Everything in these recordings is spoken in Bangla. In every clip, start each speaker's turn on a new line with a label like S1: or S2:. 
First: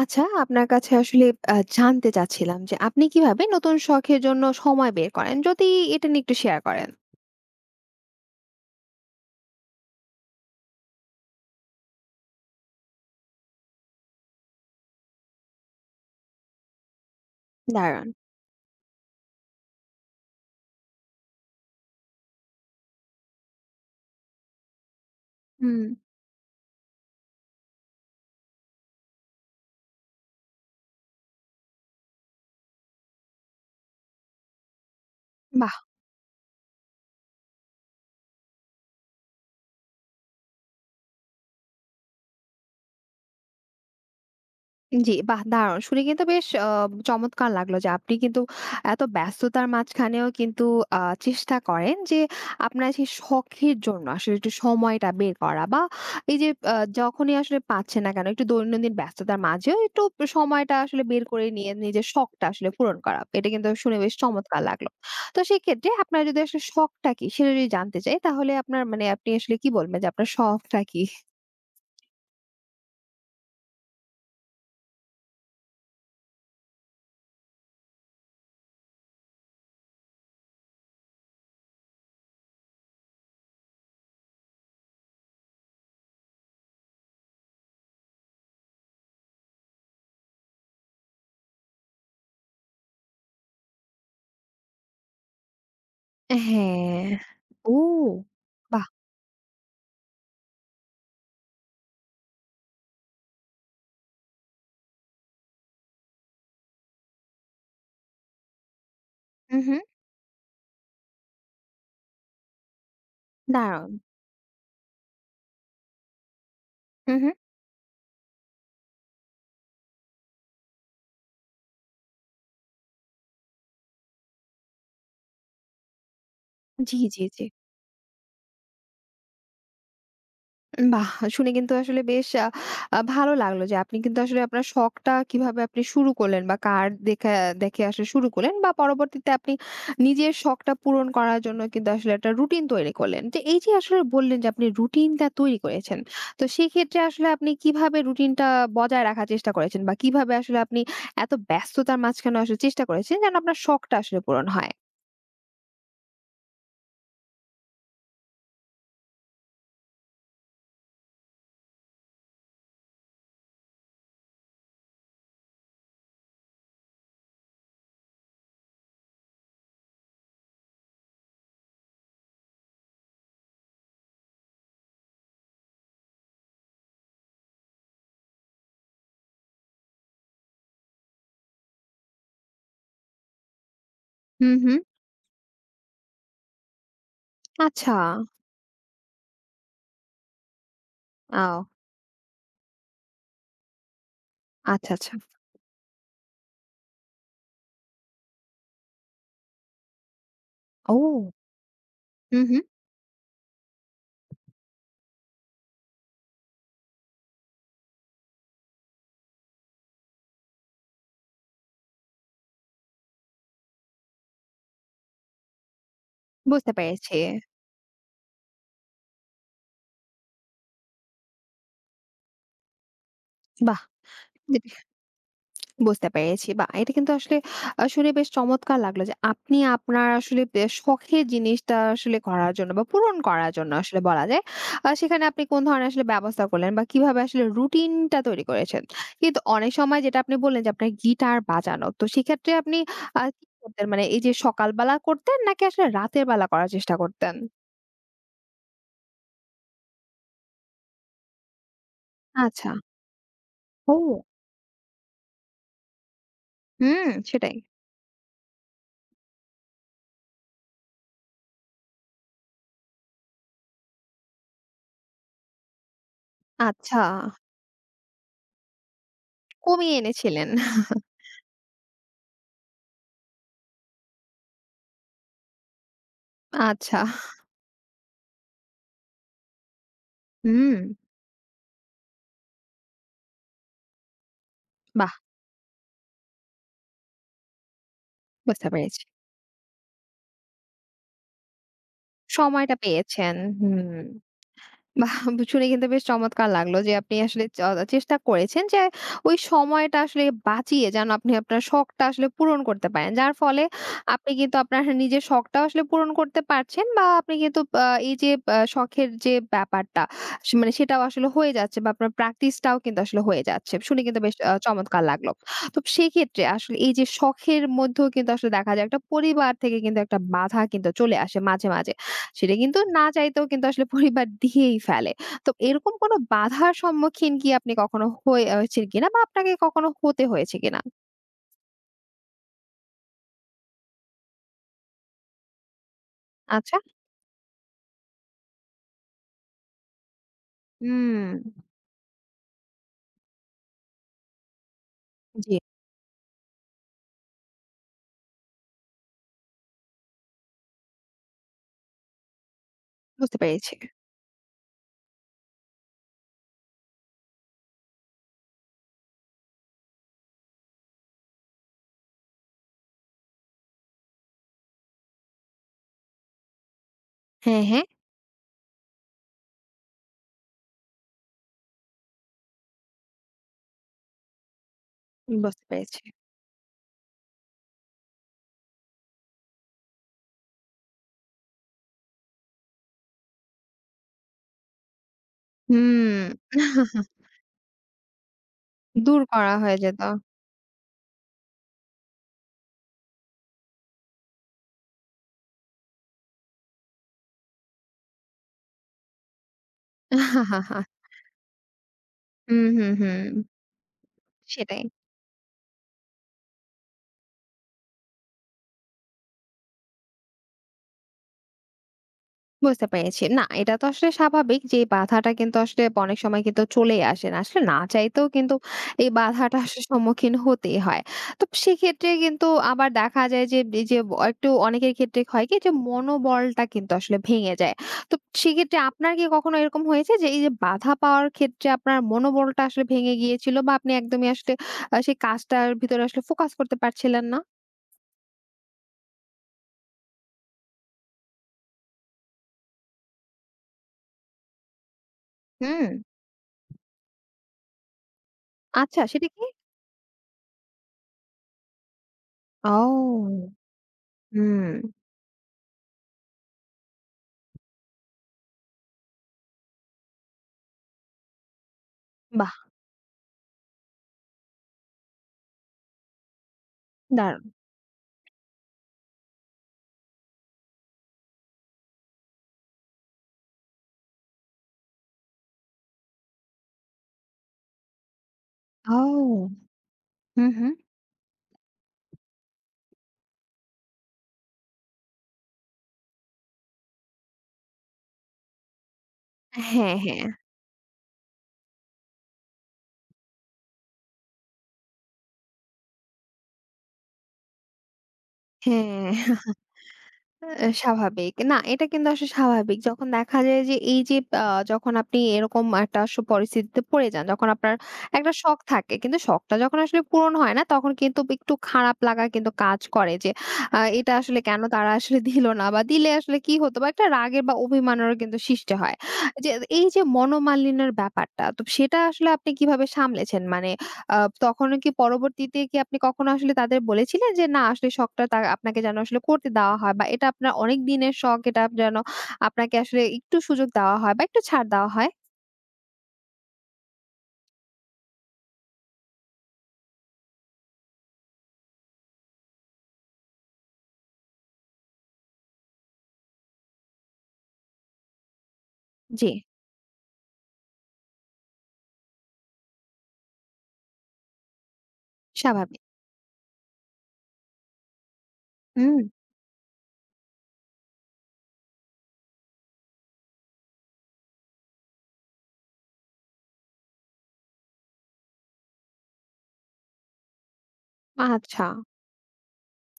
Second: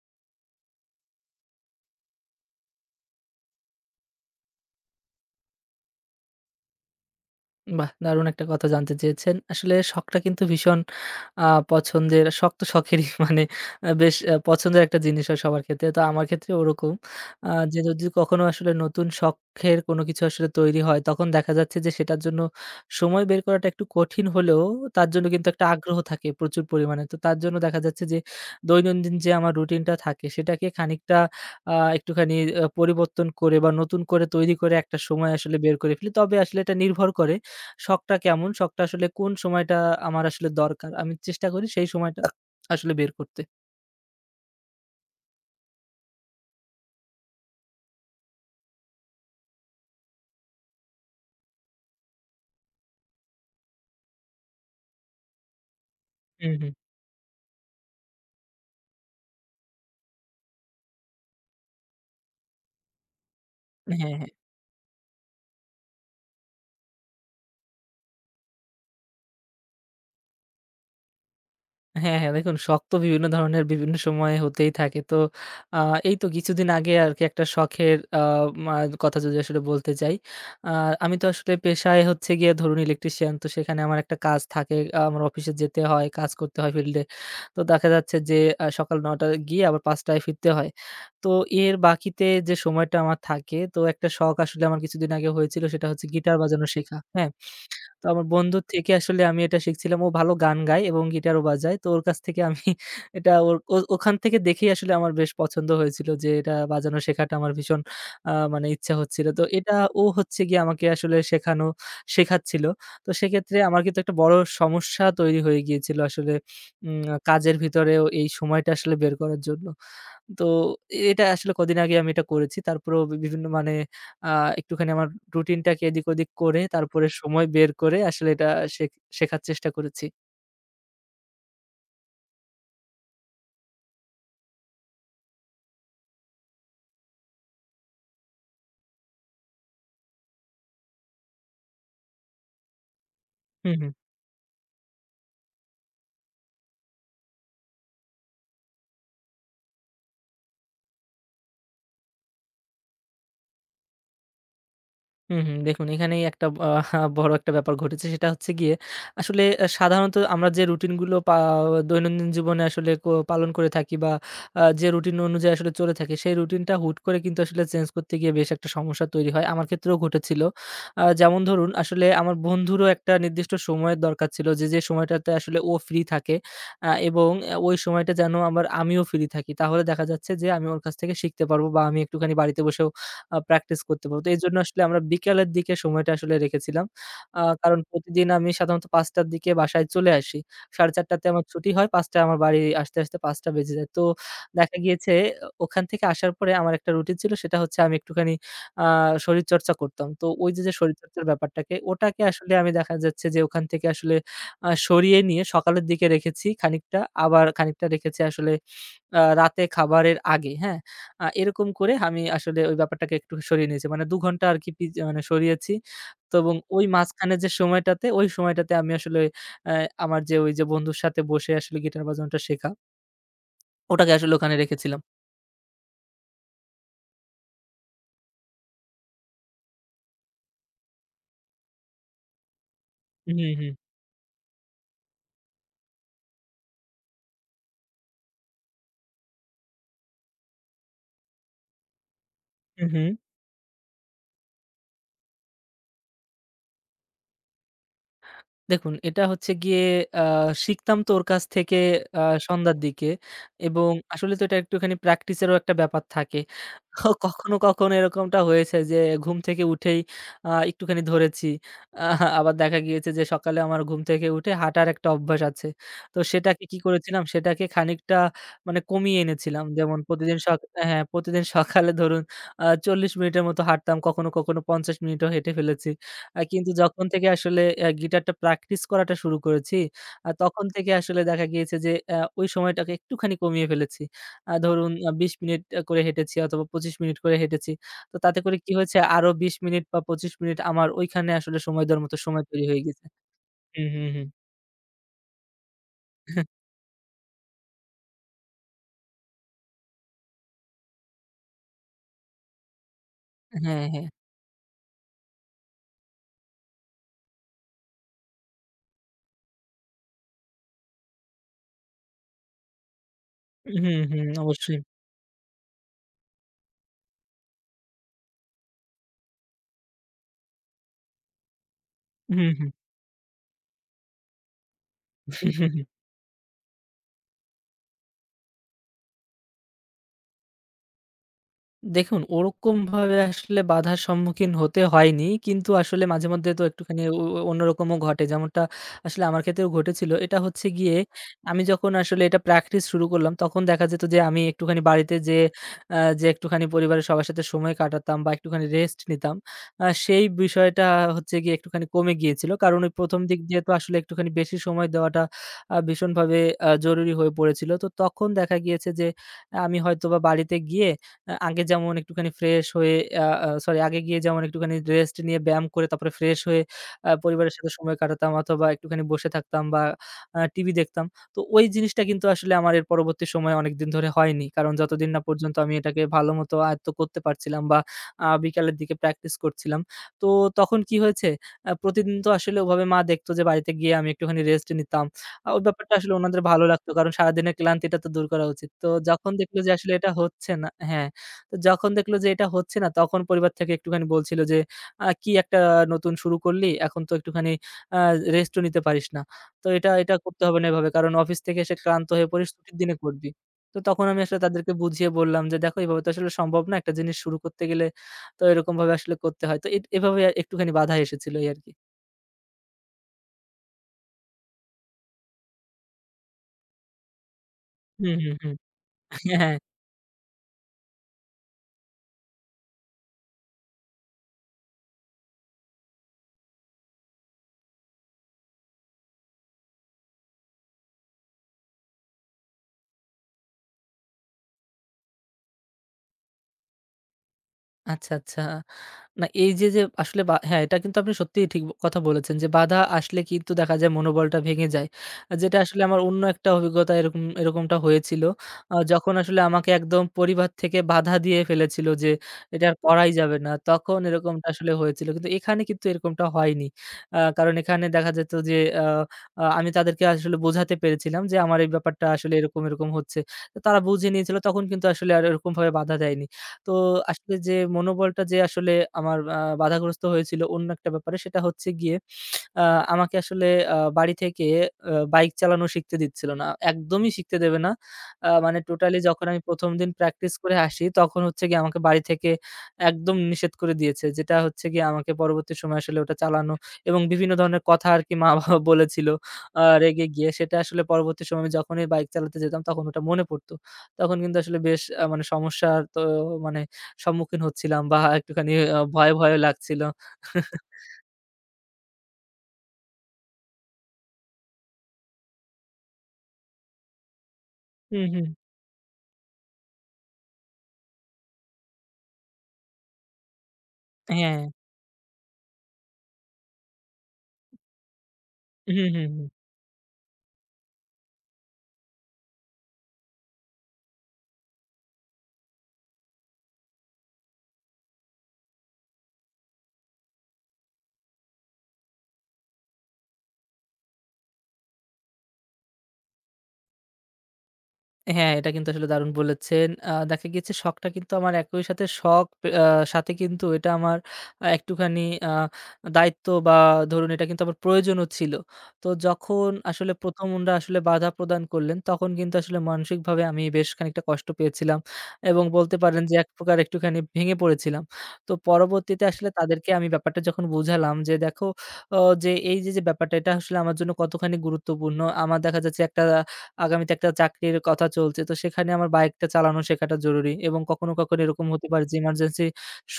S1: আচ্ছা, আপনার কাছে আসলে জানতে চাচ্ছিলাম যে আপনি কিভাবে নতুন শখের জন্য সময় বের করেন? যদি এটা নিয়ে একটু শেয়ার করেন।
S2: বাহ! দারুণ একটা কথা জানতে চেয়েছেন। আসলে শখটা কিন্তু ভীষণ আ পছন্দের, শখ তো শখেরই মানে বেশ পছন্দের একটা জিনিস হয় সবার ক্ষেত্রে। তো আমার ক্ষেত্রেও ওরকম। যে যদি
S1: দারুণ।
S2: কখনো আসলে নতুন শখের কোনো কিছু আসলে তৈরি হয়, তখন দেখা যাচ্ছে যে সেটার জন্য সময় বের করাটা একটু কঠিন হলেও তার জন্য কিন্তু একটা
S1: হুম,
S2: আগ্রহ থাকে প্রচুর পরিমাণে। তো তার জন্য দেখা যাচ্ছে যে দৈনন্দিন যে আমার রুটিনটা থাকে সেটাকে খানিকটা একটুখানি পরিবর্তন করে বা নতুন করে তৈরি করে একটা সময় আসলে
S1: বাহ!
S2: বের করে ফেলি। তবে আসলে এটা নির্ভর করে শখটা কেমন? শখটা আসলে কোন সময়টা আমার আসলে দরকার। আমি চেষ্টা করি সেই সময়টা আসলে বের করতে।
S1: জি, বাহ! দারুণ। শুনে কিন্তু বেশ চমৎকার লাগলো যে আপনি কিন্তু এত ব্যস্ততার মাঝখানেও কিন্তু আ চেষ্টা করেন যে আপনার সেই শখের জন্য আসলে একটু সময়টা বের করা বা এই যে
S2: হুম, হুম।
S1: যখনই আসলে পাচ্ছেন না কেন একটু দৈনন্দিন ব্যস্ততার মাঝেও একটু সময়টা আসলে বের করে নিয়ে নিজের শখটা আসলে পূরণ করা। এটা কিন্তু শুনে
S2: হ্যাঁ,
S1: বেশ
S2: হ্যাঁ।
S1: চমৎকার লাগলো। তো সেক্ষেত্রে আপনার যদি আসলে শখটা কি সেটা যদি জানতে চাই তাহলে আপনার মানে আপনি আসলে কি বলবেন যে আপনার শখটা কি?
S2: হ্যাঁ, হ্যাঁ, দেখুন শখ তো বিভিন্ন ধরনের বিভিন্ন সময়ে হতেই থাকে। তো আ এই তো কিছুদিন আগে আরকি একটা শখের আ মা কথা যদি আসলে বলতে যাই, আ আমি তো আসলে পেশায় হচ্ছে গিয়ে ধরুন ইলেকট্রিশিয়ান। তো সেখানে আমার একটা কাজ থাকে। আমার অফিসে যেতে হয়, কাজ করতে হয় ফিল্ডে। তো দেখা যাচ্ছে যে সকাল 9 টায় গিয়ে আবার 5 টায় ফিরতে হয়। তো এর বাকিতে যে সময়টা আমার থাকে, তো একটা শখ আসলে আমার কিছুদিন আগে হয়েছিল সেটা হচ্ছে গিটার বাজানো শেখা।
S1: হ্যাঁ।
S2: হ্যাঁ?
S1: ও!
S2: তো আমার বন্ধুর
S1: বাহ!
S2: থেকে আসলে আমি এটা শিখছিলাম। ও ভালো গান গায় এবং গিটারও বাজায়। তো ওর কাছ থেকে আমি এটা ওর ও ওখান থেকে দেখেই আসলে আমার বেশ পছন্দ হয়েছিল যে এটা বাজানো শেখাটা আমার ভীষণ মানে ইচ্ছা হচ্ছিল। তো
S1: হু,
S2: এটা
S1: হু।
S2: ও হচ্ছে গিয়ে আমাকে আসলে শেখাচ্ছিল। তো সেক্ষেত্রে আমার
S1: দারুণ!
S2: কিন্তু একটা বড় সমস্যা তৈরি হয়ে গিয়েছিল আসলে উম
S1: হু, হু।
S2: কাজের ভিতরেও এই সময়টা আসলে বের করার জন্য। তো এটা আসলে কদিন আগে আমি এটা করেছি। তারপরেও বিভিন্ন মানে আ একটুখানি আমার রুটিনটাকে এদিক ওদিক করে
S1: জি,
S2: তারপরে
S1: জি, জি।
S2: সময় বের করে আসলে এটা শেখ শেখার চেষ্টা করেছি।
S1: বাহ! শুনে কিন্তু আসলে বেশ আ আ ভালো লাগলো যে আপনি কিন্তু আসলে আপনার শখটা কিভাবে আপনি শুরু করলেন বা কার দেখা দেখে আসলে শুরু করলেন বা পরবর্তীতে আপনি নিজের শখটা পূরণ করার জন্য কিন্তু আসলে একটা রুটিন তৈরি করলেন। তো এই
S2: হু,
S1: যে
S2: হু।
S1: আসলে বললেন যে আপনি রুটিনটা তৈরি করেছেন। তো সেক্ষেত্রে আসলে আপনি কিভাবে রুটিনটা বজায় রাখার চেষ্টা করেছেন বা কিভাবে আসলে আপনি এত ব্যস্ততার মাঝখানেও আসলে চেষ্টা করেছেন যেন আপনার শখটা আসলে পূরণ হয়?
S2: হুম, হুম। দেখুন এখানেই একটা বড় একটা ব্যাপার ঘটেছে। সেটা হচ্ছে গিয়ে আসলে সাধারণত আমরা যে রুটিনগুলো দৈনন্দিন জীবনে আসলে পালন করে থাকি বা যে রুটিন অনুযায়ী আসলে চলে থাকি, সেই রুটিনটা হুট করে কিন্তু আসলে চেঞ্জ করতে গিয়ে বেশ একটা সমস্যা তৈরি হয়। আমার ক্ষেত্রেও ঘটেছিল। যেমন ধরুন আসলে আমার বন্ধুরও একটা নির্দিষ্ট সময়ের দরকার ছিল যে, যে সময়টাতে আসলে ও ফ্রি থাকে এবং ওই সময়টা যেন আমিও ফ্রি থাকি। তাহলে দেখা যাচ্ছে যে আমি ওর কাছ থেকে শিখতে পারবো বা আমি একটুখানি বাড়িতে বসেও প্র্যাকটিস করতে পারব। তো
S1: হুম,
S2: এজন্য
S1: হুম।
S2: আসলে আমরা বিকালের দিকে সময়টা আসলে রেখেছিলাম। কারণ
S1: আচ্ছা।
S2: প্রতিদিন আমি সাধারণত 5 টার দিকে বাসায় চলে আসি। 4:30 তে আমার
S1: ও,
S2: ছুটি হয়। 5 টায় আমার বাড়ি আসতে, আসতে 5 টা বেজে যায়। তো দেখা
S1: আচ্ছা,
S2: গিয়েছে
S1: আচ্ছা।
S2: ওখান থেকে আসার পরে আমার একটা রুটিন ছিল সেটা হচ্ছে আমি একটুখানি আ শরীরচর্চা করতাম। তো ওই যে, যে শরীরচর্চার
S1: ও!
S2: ব্যাপারটাকে ওটাকে
S1: হুম,
S2: আসলে
S1: হুম।
S2: আমি দেখা যাচ্ছে যে ওখান থেকে আসলে সরিয়ে নিয়ে সকালের দিকে রেখেছি খানিকটা, আবার খানিকটা রেখেছি আসলে রাতে খাবারের আগে, হ্যাঁ? এরকম করে আমি আসলে ওই ব্যাপারটাকে একটু সরিয়ে নিয়েছি। মানে 2 ঘন্টা আরকি মানে সরিয়েছি। তো এবং
S1: বুঝতে
S2: ওই
S1: পেরেছি।
S2: মাঝখানে যে সময়টাতে, ওই সময়টাতে আমি আসলে অ্যা আমার যে ওই যে বন্ধুর সাথে বসে আসলে গিটার বাজানোটা শেখা,
S1: বাহ!
S2: ওটাকে আসলে ওখানে রেখেছিলাম।
S1: বুঝতে পেরেছি। বাহ! এটা কিন্তু আসলে শুনে বেশ চমৎকার লাগলো যে আপনি আপনার আসলে শখের জিনিসটা আসলে করার জন্য বা পূরণ
S2: হুম,
S1: করার জন্য
S2: হুম।
S1: আসলে বলা যায়। সেখানে আপনি কোন ধরনের আসলে ব্যবস্থা করলেন বা কিভাবে আসলে রুটিনটা তৈরি করেছেন। কিন্তু অনেক সময় যেটা আপনি বললেন যে আপনার গিটার বাজানো। তো সেক্ষেত্রে আপনি
S2: হু, হু।
S1: কি করতেন? মানে এই যে সকালবেলা করতেন নাকি আসলে রাতের বেলা করার চেষ্টা করতেন?
S2: দেখুন, এটা হচ্ছে গিয়ে আ শিখতাম তো ওর কাছ থেকে আ
S1: আচ্ছা।
S2: সন্ধ্যার দিকে এবং
S1: ও!
S2: আসলে তো এটা একটুখানি প্র্যাকটিসেরও একটা ব্যাপার থাকে।
S1: হুম,
S2: কখনো,
S1: সেটাই।
S2: কখনো এরকমটা হয়েছে যে ঘুম থেকে উঠেই একটুখানি ধরেছি। আবার দেখা গিয়েছে যে সকালে আমার ঘুম থেকে উঠে হাঁটার একটা অভ্যাস আছে। তো সেটাকে কি
S1: আচ্ছা,
S2: করেছিলাম, সেটাকে খানিকটা মানে কমিয়ে এনেছিলাম।
S1: কমিয়ে
S2: যেমন প্রতিদিন
S1: এনেছিলেন।
S2: সক হ্যাঁ, প্রতিদিন সকালে ধরুন 40 মিনিটের মতো হাঁটতাম, কখনো, কখনো 50 মিনিটও হেঁটে ফেলেছি। কিন্তু
S1: আচ্ছা।
S2: যখন থেকে আসলে গিটারটা প্র্যাকটিস করাটা শুরু করেছি, তখন
S1: হুম,
S2: থেকে আসলে দেখা গিয়েছে যে ওই সময়টাকে একটুখানি কমিয়ে ফেলেছি। ধরুন
S1: বাহ!
S2: 20 মিনিট করে হেঁটেছি অথবা 25 মিনিট করে হেঁটেছি। তো তাতে করে
S1: বুঝতে
S2: কি হয়েছে
S1: পেরেছি।
S2: আরো 20 মিনিট বা 25 মিনিট আমার ওইখানে আসলে সময় দেওয়ার মতো সময় তৈরি
S1: সময়টা
S2: হয়ে গেছে।
S1: পেয়েছেন।
S2: হুম,
S1: হুম।
S2: হুম, হুম।
S1: বাহ! শুনে কিন্তু বেশ চমৎকার লাগলো যে আপনি আসলে চেষ্টা করেছেন যে ওই সময়টা আসলে বাঁচিয়ে যেন আপনি আপনার শখটা আসলে পূরণ করতে পারেন। যার ফলে
S2: হ্যাঁ, হ্যাঁ।
S1: আপনি কিন্তু আপনার নিজের শখটাও আসলে পূরণ করতে পারছেন বা আপনি কিন্তু এই যে শখের যে ব্যাপারটা সে মানে সেটাও আসলে হয়ে যাচ্ছে বা আপনার প্র্যাকটিসটাও কিন্তু আসলে হয়ে যাচ্ছে।
S2: হুম,
S1: শুনে কিন্তু
S2: হুম,
S1: বেশ
S2: অবশ্যই।
S1: চমৎকার লাগলো। তো সেক্ষেত্রে আসলে এই যে শখের মধ্যেও কিন্তু আসলে দেখা যায় একটা পরিবার থেকে কিন্তু একটা বাধা কিন্তু চলে আসে মাঝে, মাঝে।
S2: হুম,
S1: সেটা
S2: হুম।
S1: কিন্তু না চাইতেও কিন্তু আসলে পরিবার দিয়েই ফেলে। তো এরকম কোনো বাধার সম্মুখীন কি আপনি কখনো হয়েছেন কিনা বা আপনাকে কখনো হতে হয়েছে কিনা?
S2: দেখুন, ওরকমভাবে আসলে বাধার সম্মুখীন হতে হয়নি। কিন্তু আসলে মাঝে মধ্যে তো
S1: আচ্ছা।
S2: একটুখানি ও ও অন্যরকমও ঘটে। যেমনটা আসলে আমার ক্ষেত্রেও ঘটেছিল। এটা হচ্ছে গিয়ে
S1: হুম,
S2: আমি যখন আসলে এটা প্র্যাকটিস শুরু করলাম, তখন দেখা যেত যে আমি একটুখানি বাড়িতে যেয়ে
S1: জি,
S2: যে একটুখানি পরিবারের সবার সাথে সময় কাটাতাম বা একটুখানি রেস্ট নিতাম। সেই বিষয়টা হচ্ছে গিয়ে একটুখানি কমে গিয়েছিল। কারণ ওই 1ম
S1: বুঝতে
S2: দিক দিয়ে তো
S1: পেরেছি।
S2: আসলে একটুখানি বেশি সময় দেওয়াটা ভীষণভাবে জরুরি হয়ে পড়েছিল। তো তখন দেখা গিয়েছে যে আমি হয়তোবা বাড়িতে গিয়ে আ আগে যেমন একটুখানি ফ্রেশ হয়ে আ আ সরি আগে গিয়ে যেমন একটুখানি রেস্ট নিয়ে ব্যায়াম করে তারপরে ফ্রেশ হয়ে পরিবারের
S1: হ্যাঁ,
S2: সাথে
S1: হ্যাঁ,
S2: সময় কাটাতাম অথবা একটুখানি বসে থাকতাম বা টিভি দেখতাম। তো ওই জিনিসটা কিন্তু আসলে আমার এর পরবর্তী সময়ে অনেকদিন ধরে হয়নি। কারণ যতদিন না পর্যন্ত
S1: বুঝতে
S2: আমি এটাকে
S1: পেরেছি।
S2: ভালোমতো আয়ত্ত করতে পারছিলাম বা বিকালের দিকে প্র্যাকটিস করছিলাম। তো তখন কি হয়েছে? প্রতিদিন তো আসলে ওভাবে মা দেখত যে বাড়িতে গিয়ে আমি একটুখানি রেস্ট নিতাম। ওই ব্যাপারটা আসলে
S1: হুম,
S2: ওনাদের ভালো লাগতো কারণ সারাদিনের ক্লান্তিটা তো দূর করা উচিত। তো
S1: দূর
S2: যখন
S1: করা
S2: দেখল যে
S1: হয়ে
S2: আসলে
S1: যেত।
S2: এটা হচ্ছে না হ্যাঁ। তো যখন দেখলো যে এটা হচ্ছে না তখন পরিবার থেকে একটুখানি বলছিল যে, কি একটা নতুন শুরু করলি? এখন তো একটুখানি আ রেস্টও নিতে পারিস না। তো এটা করতে হবে না এভাবে। কারণ অফিস থেকে এসে ক্লান্ত হয়ে পড়িস,
S1: হুম,
S2: ছুটির
S1: হুম,
S2: দিনে
S1: হুম।
S2: করবি।" তো তখন আমি আসলে তাদেরকে
S1: সেটাই।
S2: বুঝিয়ে বললাম যে, "দেখো এভাবে তো আসলে সম্ভব না। একটা জিনিস শুরু করতে গেলে তো এরকমভাবে আসলে করতে হয়।" তো এভাবে একটুখানি বাধা এসেছিল এই আরকি।
S1: বুঝতে পেরেছি। না, এটা তো আসলে স্বাভাবিক যে এই বাধাটা কিন্তু আসলে অনেক সময় কিন্তু চলেই আসে। না আসলে, না
S2: হুম,
S1: চাইতেও
S2: হুম, হুম।
S1: কিন্তু এই
S2: হ্যাঁ, হ্যাঁ।
S1: বাধাটা আসলে সম্মুখীন হতেই হয়। তো সেক্ষেত্রে কিন্তু আবার দেখা যায় যে এই যে একটু অনেকের ক্ষেত্রে হয় কি যে মনোবলটা কিন্তু আসলে ভেঙে যায়। তো সেক্ষেত্রে আপনার কি কখনো এরকম হয়েছে যে এই যে বাধা পাওয়ার ক্ষেত্রে আপনার মনোবলটা আসলে ভেঙে গিয়েছিল বা আপনি একদমই আসলে সেই কাজটার ভিতরে আসলে ফোকাস করতে পারছিলেন না?
S2: আচ্ছা, আচ্ছা। না এই যে, যে আসলে বা হ্যাঁ, এটা কিন্তু আপনি সত্যিই ঠিক কথা বলেছেন যে বাধা আসলে কিন্তু দেখা যায় মনোবলটা ভেঙে যায়। আর যেটা আসলে
S1: হুম।
S2: আমার অন্য একটা অভিজ্ঞতা এরকমটা হয়েছিল।
S1: আচ্ছা,
S2: যখন
S1: সেটা
S2: আসলে
S1: কি?
S2: আমাকে একদম পরিবার থেকে বাধা দিয়ে ফেলেছিল যে এটা
S1: ও!
S2: আর করাই যাবে না। তখন এরকমটা আসলে
S1: হুম,
S2: হয়েছিল। কিন্তু এখানে কিন্তু এরকমটা হয়নি। কারণ এখানে দেখা যেত যে আ আ আমি তাদেরকে আসলে বোঝাতে পেরেছিলাম যে আমার এই ব্যাপারটা আসলে
S1: বাহ!
S2: এরকম হচ্ছে। তো তারা বুঝে নিয়েছিল তখন কিন্তু আসলে আর এরকমভাবে বাধা দেয়নি। তো আসলে
S1: দারুণ।
S2: যে মনোবলটা যে আসলে আমার বাধাগ্রস্ত হয়েছিল অন্য একটা ব্যাপারে সেটা হচ্ছে গিয়ে আ আমাকে আসলে বাড়ি থেকে বাইক চালানো শিখতে দিচ্ছিল না। একদমই শিখতে দেবে না। মানে টোটালি
S1: ও!
S2: যখন আমি 1ম দিন প্র্যাকটিস
S1: হু,
S2: করে
S1: হু।
S2: আসি, তখন হচ্ছে গিয়ে আমাকে বাড়ি থেকে একদম নিষেধ করে দিয়েছে। যেটা হচ্ছে গিয়ে আমাকে পরবর্তী সময়ে আসলে ওটা চালানো এবং বিভিন্ন ধরনের কথা আরকি মা-বাবা বলেছিল
S1: হ্যাঁ,
S2: রেগে
S1: হ্যাঁ,
S2: গিয়ে। সেটা আসলে পরবর্তী সময়ে আমি যখনই বাইক চালাতে যেতাম, তখন ওটা মনে পড়তো। তখন কিন্তু আসলে বেশ মানে সমস্যার তো মানে সম্মুখীন হচ্ছিলাম বা একটুখানি ভয়,
S1: হ্যাঁ।
S2: ভয় লাগছিল।
S1: স্বাভাবিক। না, এটা কিন্তু আসলে স্বাভাবিক। যখন দেখা যায় যে এই যে আ যখন আপনি এরকম একটা পরিস্থিতিতে পড়ে যান, যখন আপনার
S2: হুম, হুম।
S1: একটা শখ থাকে। কিন্তু শখটা যখন আসলে পূরণ হয় না তখন কিন্তু একটু খারাপ লাগা কিন্তু কাজ করে যে এটা
S2: হ্যাঁ।
S1: আসলে কেন তারা আসলে দিল না বা দিলে আসলে কি হতো বা একটা রাগের বা অভিমানেরও কিন্তু সৃষ্টি
S2: হুম,
S1: হয়।
S2: হুম, হুম।
S1: যে এই যে মনোমালিন্যের ব্যাপারটা, তো সেটা আসলে আপনি কিভাবে সামলেছেন? মানে আ তখনও কি, পরবর্তীতে কি আপনি কখনো আসলে তাদের বলেছিলেন যে না আসলে শখটা তা আপনাকে যেন আসলে করতে দেওয়া হয় বা এটা আপনার অনেক দিনের শখ, এটা যেন আপনাকে আসলে একটু সুযোগ দেওয়া হয় বা একটু ছাড় দেওয়া হয়?
S2: হ্যাঁ, এটা কিন্তু আসলে দারুণ বলেছেন। দেখা গিয়েছে শখটা কিন্তু আমার একই সাথে শখ আ সাথে কিন্তু এটা আমার একটুখানি আ দায়িত্ব বা ধরুন এটা কিন্তু আমার প্রয়োজনও ছিল। তো
S1: জি,
S2: যখন আসলে 1ম উনারা আসলে বাধা প্রদান করলেন, তখন কিন্তু আসলে মানসিকভাবে আমি বেশ খানিকটা কষ্ট পেয়েছিলাম এবং বলতে
S1: স্বাভাবিক।
S2: পারেন যে এক প্রকার একটুখানি ভেঙে পড়েছিলাম। তো
S1: হুম।
S2: পরবর্তীতে আসলে তাদেরকে আমি ব্যাপারটা যখন বুঝালাম যে, "দেখো, অ যে এই যে, যে ব্যাপারটা এটা আসলে আমার জন্য কতখানি গুরুত্বপূর্ণ। আমার দেখা যাচ্ছে একটা আগামীতে একটা চাকরির কথা চলছে। তো সেখানে আমার বাইকটা চালানো শেখাটা জরুরি এবং কখনো, কখনো এরকম
S1: আচ্ছা।
S2: হতে পারে যে ইমার্জেন্সি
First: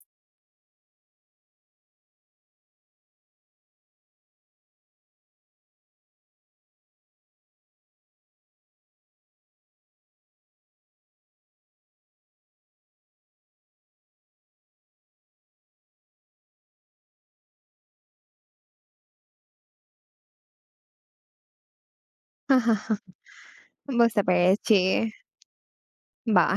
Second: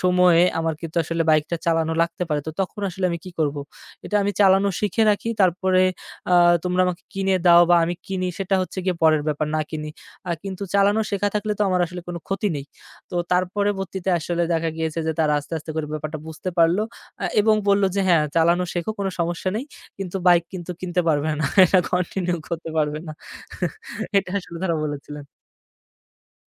S2: সময়ে আমার কিন্তু আসলে বাইকটা চালানো লাগতে পারে। তো তখন আসলে আমি কি করব? এটা আমি চালানো শিখে রাখি তারপরে আ তোমরা আমাকে কিনে দাও বা আমি কিনি সেটা হচ্ছে গিয়ে পরের ব্যাপার না কিনি। কিন্তু চালানো শেখা থাকলে তো আমার আসলে কোনো ক্ষতি নেই। তো তার পরবর্তীতে আসলে দেখা গিয়েছে যে তারা আস্তে, আস্তে করে ব্যাপারটা বুঝতে পারল এবং বলল যে, "হ্যাঁ, চালানো শেখো কোনো সমস্যা নেই। কিন্তু বাইক কিন্তু কিনতে পারবে না। এটা কন্টিনিউ
S1: হা
S2: করতে
S1: হা হা।
S2: পারবে না।"
S1: বুঝতে
S2: এটা আসলে তারা
S1: পেরেছি।
S2: বলেছিলেন।
S1: বাহ!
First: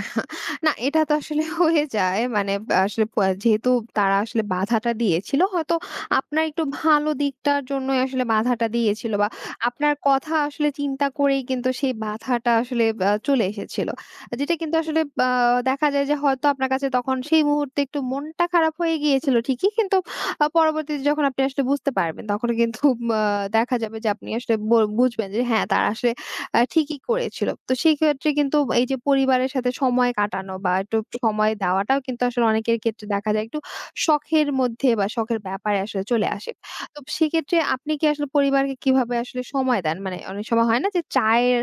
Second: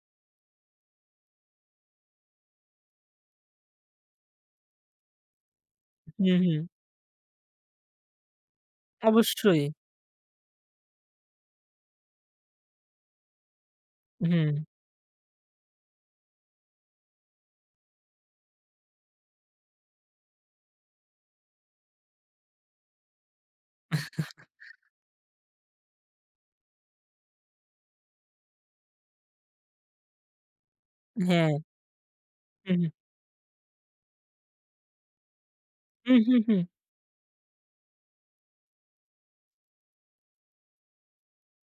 S1: না, এটা তো আসলে হয়ে যায়। মানে আসলে যেহেতু তারা আসলে বাধাটা দিয়েছিল, হয়তো
S2: হুম,
S1: আপনার
S2: হুম।
S1: একটু ভালো দিকটার জন্যই আসলে বাধাটা দিয়েছিল বা
S2: অবশ্যই।
S1: আপনার কথা আসলে চিন্তা করেই কিন্তু সেই বাধাটা আসলে চলে এসেছিল।
S2: হুম।
S1: যেটা কিন্তু আসলে আ দেখা যায় যে হয়তো আপনার কাছে তখন সেই মুহূর্তে একটু মনটা খারাপ হয়ে গিয়েছিল ঠিকই, কিন্তু পরবর্তীতে যখন আপনি আসলে বুঝতে পারবেন, তখন কিন্তু আ দেখা যাবে যে আপনি আসলে বুঝবেন যে হ্যাঁ, তারা আসলে ঠিকই করেছিল। তো সেক্ষেত্রে কিন্তু এই যে পরিবারের সাথে সময় কাটানো বা একটু
S2: হ্যাঁ।
S1: সময় দেওয়াটাও কিন্তু আসলে
S2: হুম,
S1: অনেকের
S2: হুম।
S1: ক্ষেত্রে দেখা যায় একটু শখের মধ্যে বা শখের ব্যাপারে আসলে
S2: হুম,
S1: চলে
S2: হুম,
S1: আসে।
S2: হুম।
S1: তো সেক্ষেত্রে আপনি কি আসলে পরিবারকে কিভাবে আসলে সময় দেন? মানে অনেক সময় হয় না যে চায়ের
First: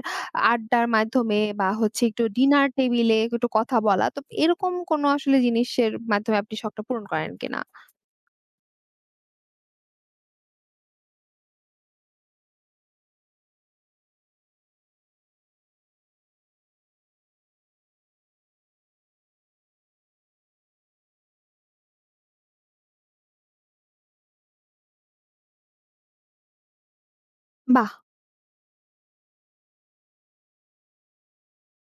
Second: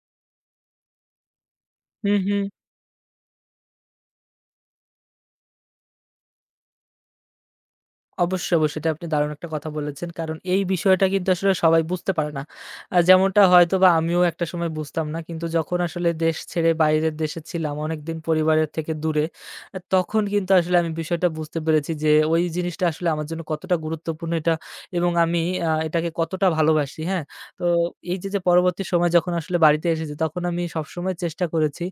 S1: আড্ডার মাধ্যমে বা হচ্ছে
S2: হুম,
S1: একটু
S2: হুম।
S1: ডিনার টেবিলে একটু কথা বলা। তো এরকম কোনো আসলে জিনিসের মাধ্যমে আপনি শখটা পূরণ করেন কিনা?
S2: অবশ্যই, অবশ্যই। এটা আপনি দারুণ একটা কথা বলেছেন। কারণ এই বিষয়টা কিন্তু আসলে সবাই বুঝতে পারে না। যেমনটা হয়তোবা আমিও একটা সময় বুঝতাম না। কিন্তু যখন আসলে দেশ ছেড়ে বাইরের দেশে ছিলাম, অনেকদিন পরিবারের থেকে দূরে, তখন কিন্তু আসলে আমি বিষয়টা বুঝতে পেরেছি যে ওই জিনিসটা আসলে আমার জন্য কতটা গুরুত্বপূর্ণ এটা এবং আমি এটাকে কতটা ভালোবাসি, হ্যাঁ? তো
S1: বাহ!
S2: এই যে, যে পরবর্তী সময় যখন আসলে বাড়িতে এসেছি, তখন আমি সবসময় চেষ্টা করেছি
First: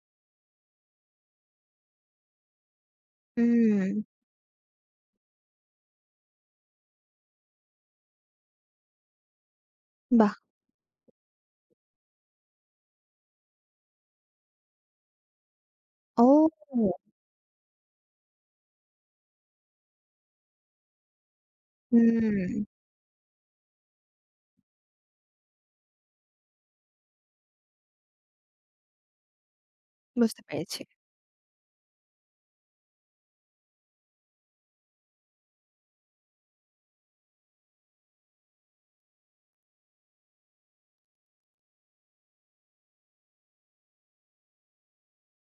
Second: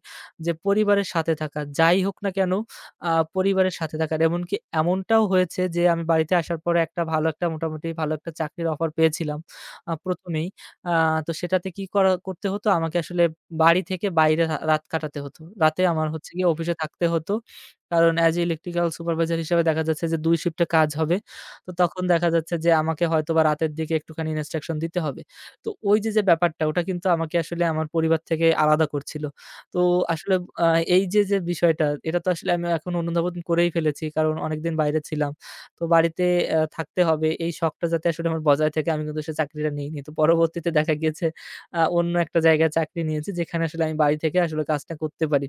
S2: যে পরিবারের সাথে থাকা। যাই হোক না কেন আ পরিবারের সাথে
S1: হুম,
S2: থাকার। এমনকি এমনটাও হয়েছে যে আমি বাড়িতে আসার পরে একটা মোটামুটি ভালো একটা চাকরির অফার পেয়েছিলাম। আ ১ম
S1: বাহ!
S2: এই। আ তো সেটাতে কি করা করতে হতো আমাকে আসলে বাড়ি থেকে বাইরে রাত কাটাতে হতো। রাতে আমার হচ্ছে গিয়ে
S1: ও!
S2: অফিসে থাকতে হতো। কারণ এজ এ ইলেকট্রিক্যাল সুপারভাইজার হিসেবে দেখা যাচ্ছে যে 2 শিফটে কাজ হবে। তো তখন দেখা যাচ্ছে
S1: হুম,
S2: যে আমাকে হয়তোবা রাতের দিকে একটুখানি ইনস্ট্রাকশন দিতে হবে। তো ওই যে, যে ব্যাপারটা ওটা কিন্তু আমাকে আসলে আমার পরিবার থেকে আলাদা করছিল। তো আসলে
S1: বুঝতে
S2: আ
S1: পেরেছি।
S2: এই যে, যে বিষয়টা এটা তো আসলে আমি এখন অনুধাবন করেই ফেলেছি। কারণ অনেকদিন বাইরে ছিলাম। তো বাড়িতে থাকতে হবে। এই শখটা যাতে আসলে আমার বজায় থাকে আমি কিন্তু সে চাকরিটা নিইনি। তো পরবর্তীতে দেখা গিয়েছে অন্য একটা জায়গায় চাকরি নিয়েছি যেখানে আসলে আমি বাড়ি থেকে আসলে কাজটা করতে পারি।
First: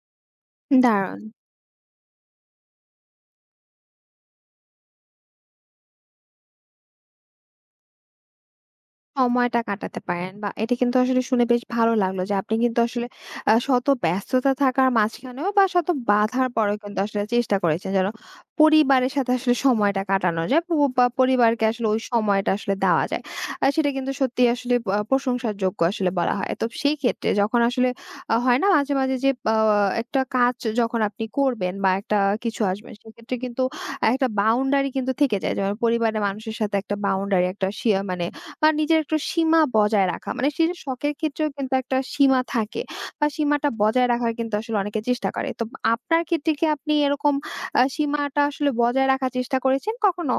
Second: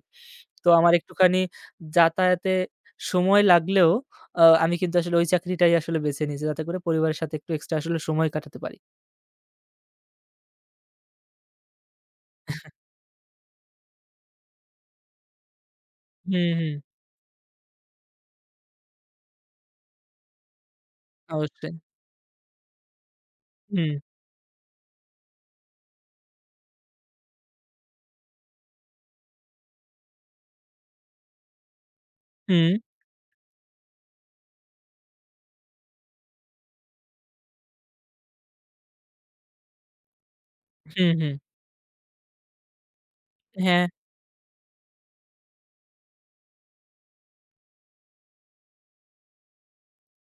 S2: তো আমার
S1: দারুণ।
S2: একটুখানি যাতায়াতে সময় লাগলেও আমি কিন্তু আসলে ওই চাকরিটাই আসলে বেছে নিয়েছি। যাতে করে পরিবারের সাথে একটু এক্সট্রা আসলে সময় কাটাতে পারি।
S1: সময়টা কাটাতে পারেন বা এটা কিন্তু আসলে শুনে বেশ ভালো লাগলো যে আপনি কিন্তু আসলে শত ব্যস্ততা থাকার মাঝখানেও বা শত বাধার
S2: হুম, হুম।
S1: পরেও কিন্তু আসলে চেষ্টা করেছেন যেন পরিবারের সাথে আসলে সময়টা কাটানো যায় বা পরিবারকে
S2: অবশ্যই।
S1: আসলে ওই সময়টা আসলে দেওয়া যায়। আর সেটা
S2: হুম,
S1: কিন্তু সত্যিই আসলে প্রশংসার যোগ্য আসলে বলা হয়। তো সেই ক্ষেত্রে যখন আসলে হয় না মাঝে, মাঝে যে একটা কাজ যখন আপনি করবেন বা একটা কিছু
S2: হুম,
S1: আসবেন, সেক্ষেত্রে কিন্তু একটা বাউন্ডারি কিন্তু থেকে যায়। যেমন পরিবারের মানুষের সাথে একটা বাউন্ডারি, একটা মানে বা নিজের একটু সীমা বজায় রাখা। মানে সেই যে
S2: হুম,
S1: শখের
S2: হুম।
S1: ক্ষেত্রেও কিন্তু একটা সীমা থাকে বা সীমাটা
S2: হ্যাঁ।
S1: বজায় রাখার কিন্তু আসলে অনেকে চেষ্টা করে। তো আপনার ক্ষেত্রে কি আপনি এরকম সীমাটা আসলে বজায় রাখার চেষ্টা করেছেন কখনো?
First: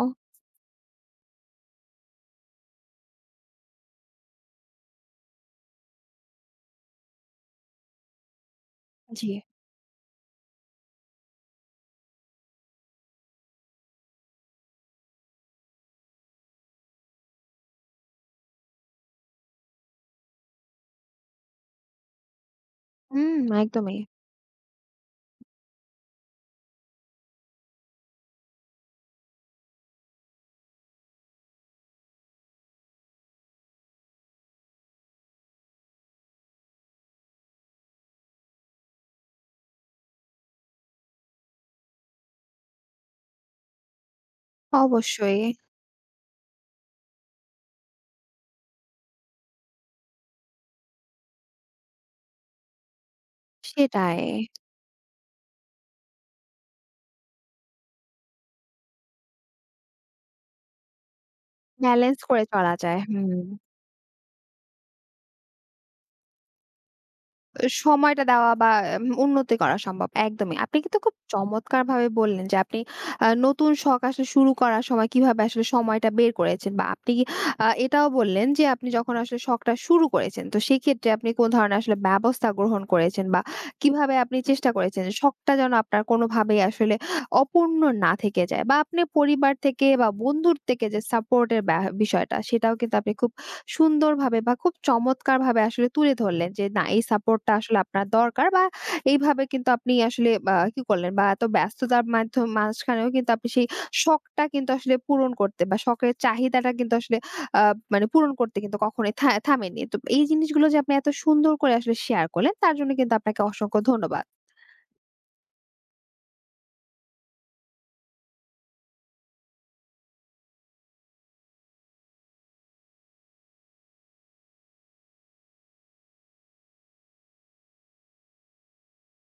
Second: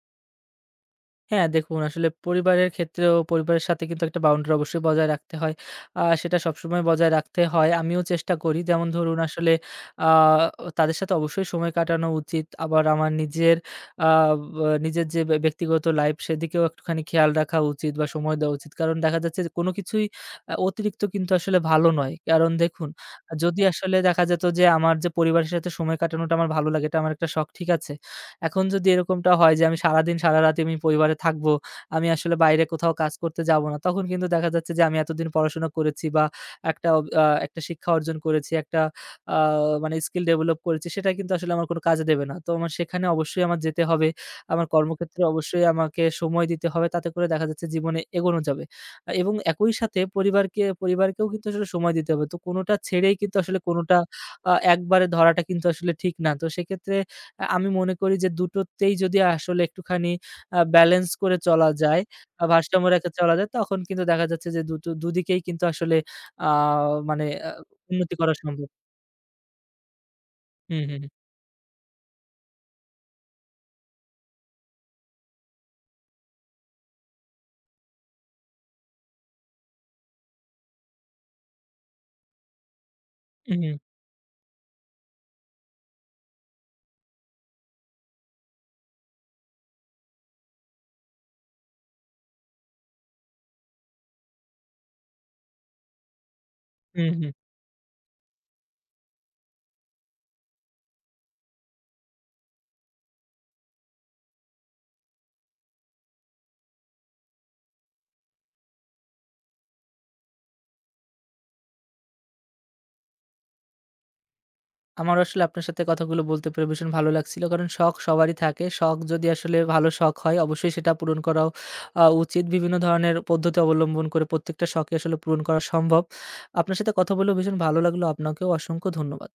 S2: হ্যাঁ, দেখুন আসলে পরিবারের ক্ষেত্রেও পরিবারের সাথে কিন্তু একটা বাউন্ডারি অবশ্যই বজায় রাখতে হয়। সেটা সবসময় বজায় রাখতে হয়। আমিও চেষ্টা করি। যেমন ধরুন
S1: জি।
S2: আসলে আ তাদের সাথে অবশ্যই সময় কাটানো উচিত। আবার আমার নিজের আ বা নিজের যে ব্যক্তিগত লাইফ সেদিকেও একটুখানি খেয়াল রাখা উচিত বা সময় দেওয়া উচিত। কারণ দেখা যাচ্ছে যে কোনো কিছুই অতিরিক্ত কিন্তু আসলে ভালো নয়। কারণ দেখুন,
S1: হুম,
S2: যদি আসলে
S1: একদমই।
S2: দেখা যেত যে আমার যে পরিবারের সাথে সময় কাটানোটা আমার ভালো লাগে, এটা আমার একটা শখ, ঠিক আছে? এখন যদি এরকমটা হয় যে আমি সারাদিন সারারাত আমি পরিবারে থাকবো, আমি আসলে বাইরে কোথাও কাজ করতে যাবো না। তখন কিন্তু দেখা যাচ্ছে যে আমি এতদিন পড়াশোনা করেছি বা একটা অব আ একটা শিক্ষা অর্জন করেছি, একটা আ মানে স্কিল ডেভেলপ করেছি, সেটা কিন্তু আসলে আমার কোনো কাজে দেবে না। তো আমার সেখানে অবশ্যই আমার যেতে হবে। আমার কর্মক্ষেত্রে
S1: অবশ্যই।
S2: অবশ্যই আমাকে সময় দিতে হবে। তাতে করে দেখা যাচ্ছে জীবনে এগোনো যাবে। এবং একই সাথে পরিবারকেও কিন্তু আসলে সময় দিতে হবে। তো কোনোটা ছেড়েই কিন্তু আসলে কোনোটা
S1: সেটাই।
S2: একবারে ধরাটা কিন্তু আসলে ঠিক না। তো সেক্ষেত্রে আমি মনে করি যে দুটোতেই যদি আসলে একটুখানি ব্যালেন্স করে চলা যায়,
S1: ব্যালেন্স করে চলা
S2: ভারসাম্য
S1: যায়।
S2: রেখে চলা
S1: হুম।
S2: যায় তখন কিন্তু দেখা যাচ্ছে যে দুটো দুদিকেই কিন্তু আসলে আ মানে আ উন্নতি
S1: সময়টা
S2: করা
S1: দেওয়া
S2: সম্ভব।
S1: বা উন্নতি করা সম্ভব। একদমই। আপনি
S2: হুম,
S1: কিন্তু
S2: হুম,
S1: খুব চমৎকারভাবে বললেন যে আপনি নতুন শখ আসলে শুরু করার সময় কিভাবে আসলে সময়টা বের করেছেন বা আপনি এটাও বললেন যে আপনি যখন আসলে শখটা শুরু করেছেন, তো সেক্ষেত্রে আপনি কোন ধরনের আসলে ব্যবস্থা গ্রহণ করেছেন বা
S2: হুম, হুম,
S1: কিভাবে আপনি চেষ্টা করেছেন যে শখটা যেন আপনার কোনোভাবেই আসলে অপূর্ণ না থেকে যায় বা আপনি পরিবার থেকে বা বন্ধুর থেকে যে সাপোর্ট এর বিষয়টা, সেটাও কিন্তু আপনি খুব সুন্দরভাবে বা খুব চমৎকারভাবে আসলে তুলে ধরলেন যে না, এই
S2: হুম, হুম।
S1: সাপোর্টটা আসলে আপনার দরকার বা এইভাবে কিন্তু আপনি আসলে কি করলেন বা এত ব্যস্ততার মাঝখানেও কিন্তু আপনি সেই শখটা কিন্তু আসলে পূরণ করতে বা শখের চাহিদাটা কিন্তু আসলে আ মানে পূরণ করতে কিন্তু কখনোই থামেননি। তো এই জিনিসগুলো যে আপনি এত সুন্দর করে আসলে শেয়ার করলেন, তার জন্য কিন্তু আপনাকে অসংখ্য ধন্যবাদ।
S2: আমারও আসলে আপনার সাথে কথাগুলো বলতে পেরে ভীষণ ভালো লাগছিল। কারণ শখ সবারই থাকে। শখ যদি আসলে ভালো শখ হয় অবশ্যই সেটা পূরণ করাও উচিত। বিভিন্ন ধরনের পদ্ধতি অবলম্বন করে প্রত্যেকটা শখই আসলে পূরণ করা সম্ভব। আপনার সাথে কথা বলেও ভীষণ ভালো লাগলো। আপনাকেও অসংখ্য ধন্যবাদ।